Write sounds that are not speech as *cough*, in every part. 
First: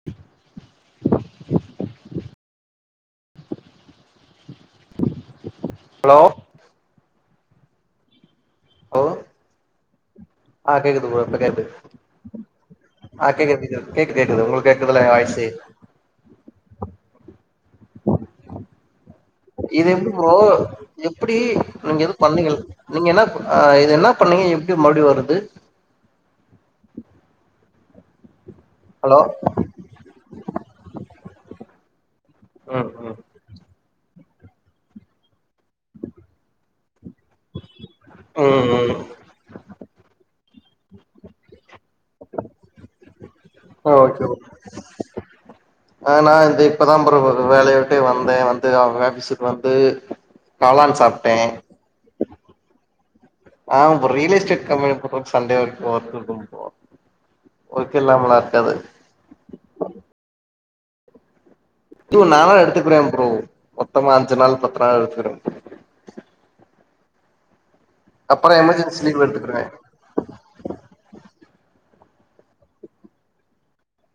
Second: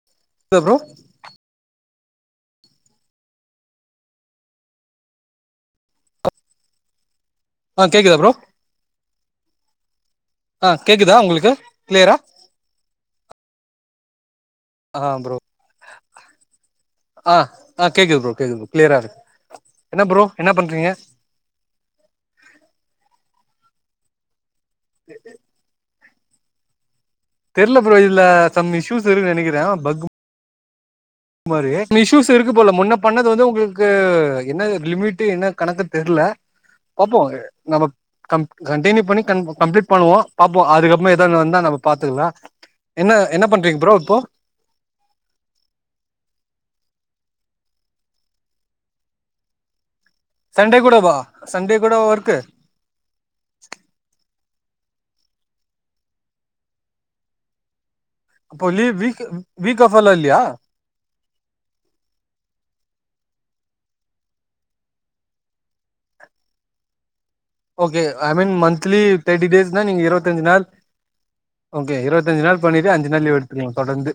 *inaudible* hello *unintelligible* hello ஆ கேக்குதா bro hello ஆ கேக்குது கேக்குதா ப்ரோ இப்ப உங்களுக்கு கேக்குது கிளியரா ஆ கேக்குது கேக்குது கேக்குது ஒங்களுக்கு கேக்குதுல ஆ எ ப்ரோ வாய்ஸு ஆ ஆ கேக்குது ப்ரோ கேக்குது ப்ரோ கிளியரா இருக்கு என்னா ப்ரோ என்னா பண்றீங்க எப்புடி நீங்க எது பண்ணீங்க நீங்க என்னா இது என்னா பண்ணீங்க எப்டி மறுபடி வருது தெர்ல ப்ரோ இதுல சம் இஷ்யூஸ் ஹலோ இருக்குதுன்னு நெனக்குறே பக் மா இஷ்யூஸ் இருக்கு போல ம் முன்ன ம் பண்ணது வந்து ஒங்களுக்கு என்ன லிமிட்டு என்ன கணக்கு தெர்ல பாப்போ நம்ம ம் ம் கண்ட்னியூ பண்ணி கம்ப்ளீட் பண்ணுவோ பாப்போ அதுக்கப்பறோ எதனா வந்தா நம்ம பாத்துக்கலா என்ன என்ன பண்ண ம் ஓகே ப்ரோ ஆ நா இ இப்பதா ப்ரோ வேலய விட்டே வந்தே வந்து அவுங்க ஆபீஸுக்கு வந்து சண்டே கூட காளான் வா சாப்ட்டே சண்டே கூடவா ஒர்க்கு ஆ bro real estate company bro Sunday வரைக்கு ஒர்க் இருக்கு ஒர்க் இல்லாமல அப்போ லீவ் வீக் வீக் ஆஃப்பெல்லா இல்லயா து நாளா எடுத்துக்குறே ப்ரோ மொத்தமா அஞ்சு நாள் பத்து நாள் எடுத்துக்கிட்ட ப்ரோ ஓகே ஐ மீன் அப்பறோ மந்த்லி எமர்ஜென்சி லீவ் தேர்ட்டி எடுத்துக்குருவே டேஸ்னா நீங்க இருபத்தஞ்சு நாள் ஓகே இருபத்தஞ்சு நாள் பண்ணிட்டு அஞ்சு நாள் லீவ் எடுத்துக்வீங் தொடர்ந்து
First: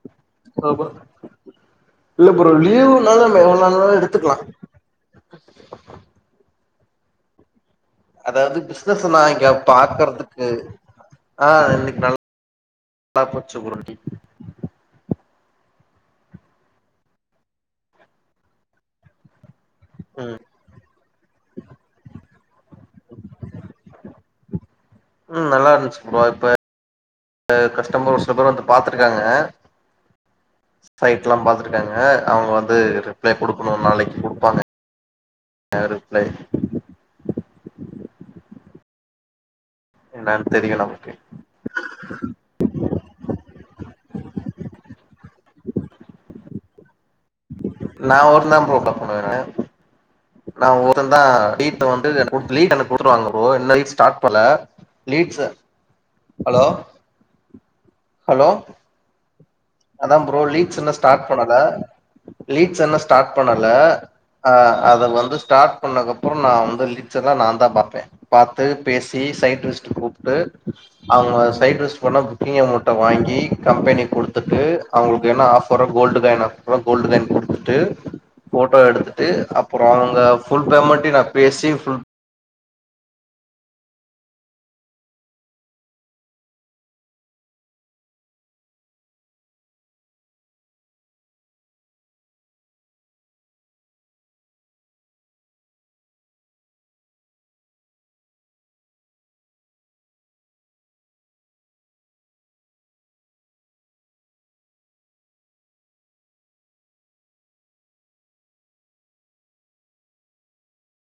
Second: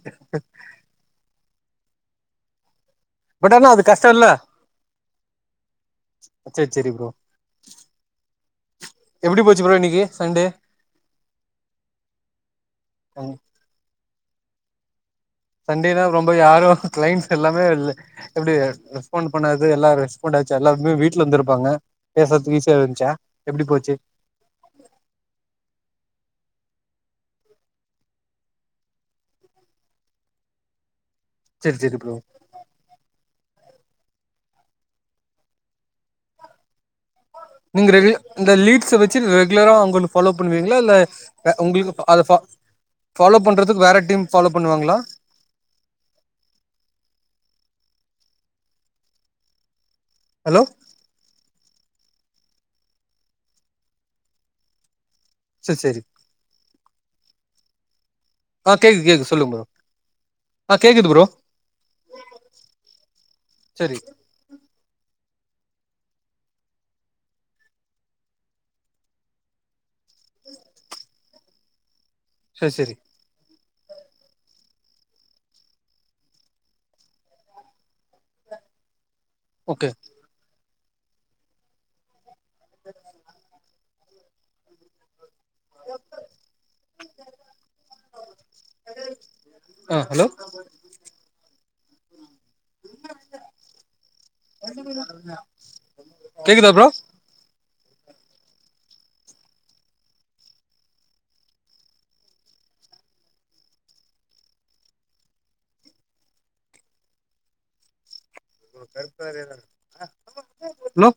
இல்ல ப்ரோ லீவ்வுநாளு நா பட் எவ்ளோ ஆனா அது வேணாலு கஷ்டோல்ல எடுத்துக்லா சேரி சேரி ப்ரோ அதாவது பிசினஸ் நா எப்டி இங்க போச்சு ப்ரோ இன்னைக்கு சண்டே பாக்கறதுக்கு ஆ இன்னைக்கு நல்ல ஆப்பர்ச்சூருனுட்டி சண்டேனா ரொம்ப யாரும் கிளைண்டட்ஸ் எல்லாமே எப்டி ரெஸ்பாண்ட் பண்ணாது எல்லா ம் ரெஸ்பாண்ட் ஆச்சு எல்லாருக்மே வீட்ல இருந்துருப்பாங்க பேச ஈசியா இருந்துச்சா எப்டி போச்சு ம் நல்லாருந்துச்சு ப்ரோ இப்ப கஸ்டமர் ஒரு சில பேர் வந்து பாத்துருக்காங்க சைட்ல்லம் சேரி பாத்துருக்காங்க சேரி ப்ரோ அவங்க வந்து இப்ப குடுக்கணு நாளைக்கு குடுப்பாங்க ரிப்ளை நீங்க ரெகு இந்த லீட்ஸா வெச்சி ரெகுலரா ஒன்னு பாலோ என்னன்னு தெரியு பண்ணுவீங்களா இல்ல நமக்கு உங்களுக்கு அத பா ஃபாலோ பண்ணறதுக்கு வேற டீம் ஃபாலோ பண்ணுவாங்களா நா ஒருத்ததா ப்ரோ *unintelligible* பண்ணுவ ஹலோ நா ஒரு *unintelligible* லீட் பண்ண குடுத்துருவாங்க ப்ரோ இன்னு லீட்ஸ் ஸ்டார்ட் பண்ணல லீட்ஸ் சேரி சேரி ஹலோ ஹலோ ஆ கேக்குது கேக்குது சொல்லுங்க ப்ரோ அதா ப்ரோ லீட்ஸ் ஆ இன்னு கேக்குது ப்ரோ ஸ்டார்ட் பண்ணல லீட்ஸ் இன்னு ஸ்டார்ட் பண்ணல சேரி ஆ அத வந்து ஸ்டார்ட் பண்ணக்ப்றோ நா வந்து லலீட்ஸ்ஸதா நான்தா பாத்த பாத்து பேசி சைட் லிஸ்ட் கூப்ட்டு அவங்க சைட் லிஸ்ட் கொண்டாந்து பி எம் சேரி கிட்ட சேரி வாங்கி கம்பெனி கொடு துட்டு அவங்களுக்கு என்ன ஆஃபரோ கோல்டு காயின் அப்ரோ கோல்டு காயின் கொடுத்துட்டு போட்டோ எடுத்துட் டு அப்ரோ ஓகே அங்க புல் பேமெண்டயு நா பேசி புல் ரப்பர் ஆ ஹலோ கேக்குதா ப்ரோ ஹலோ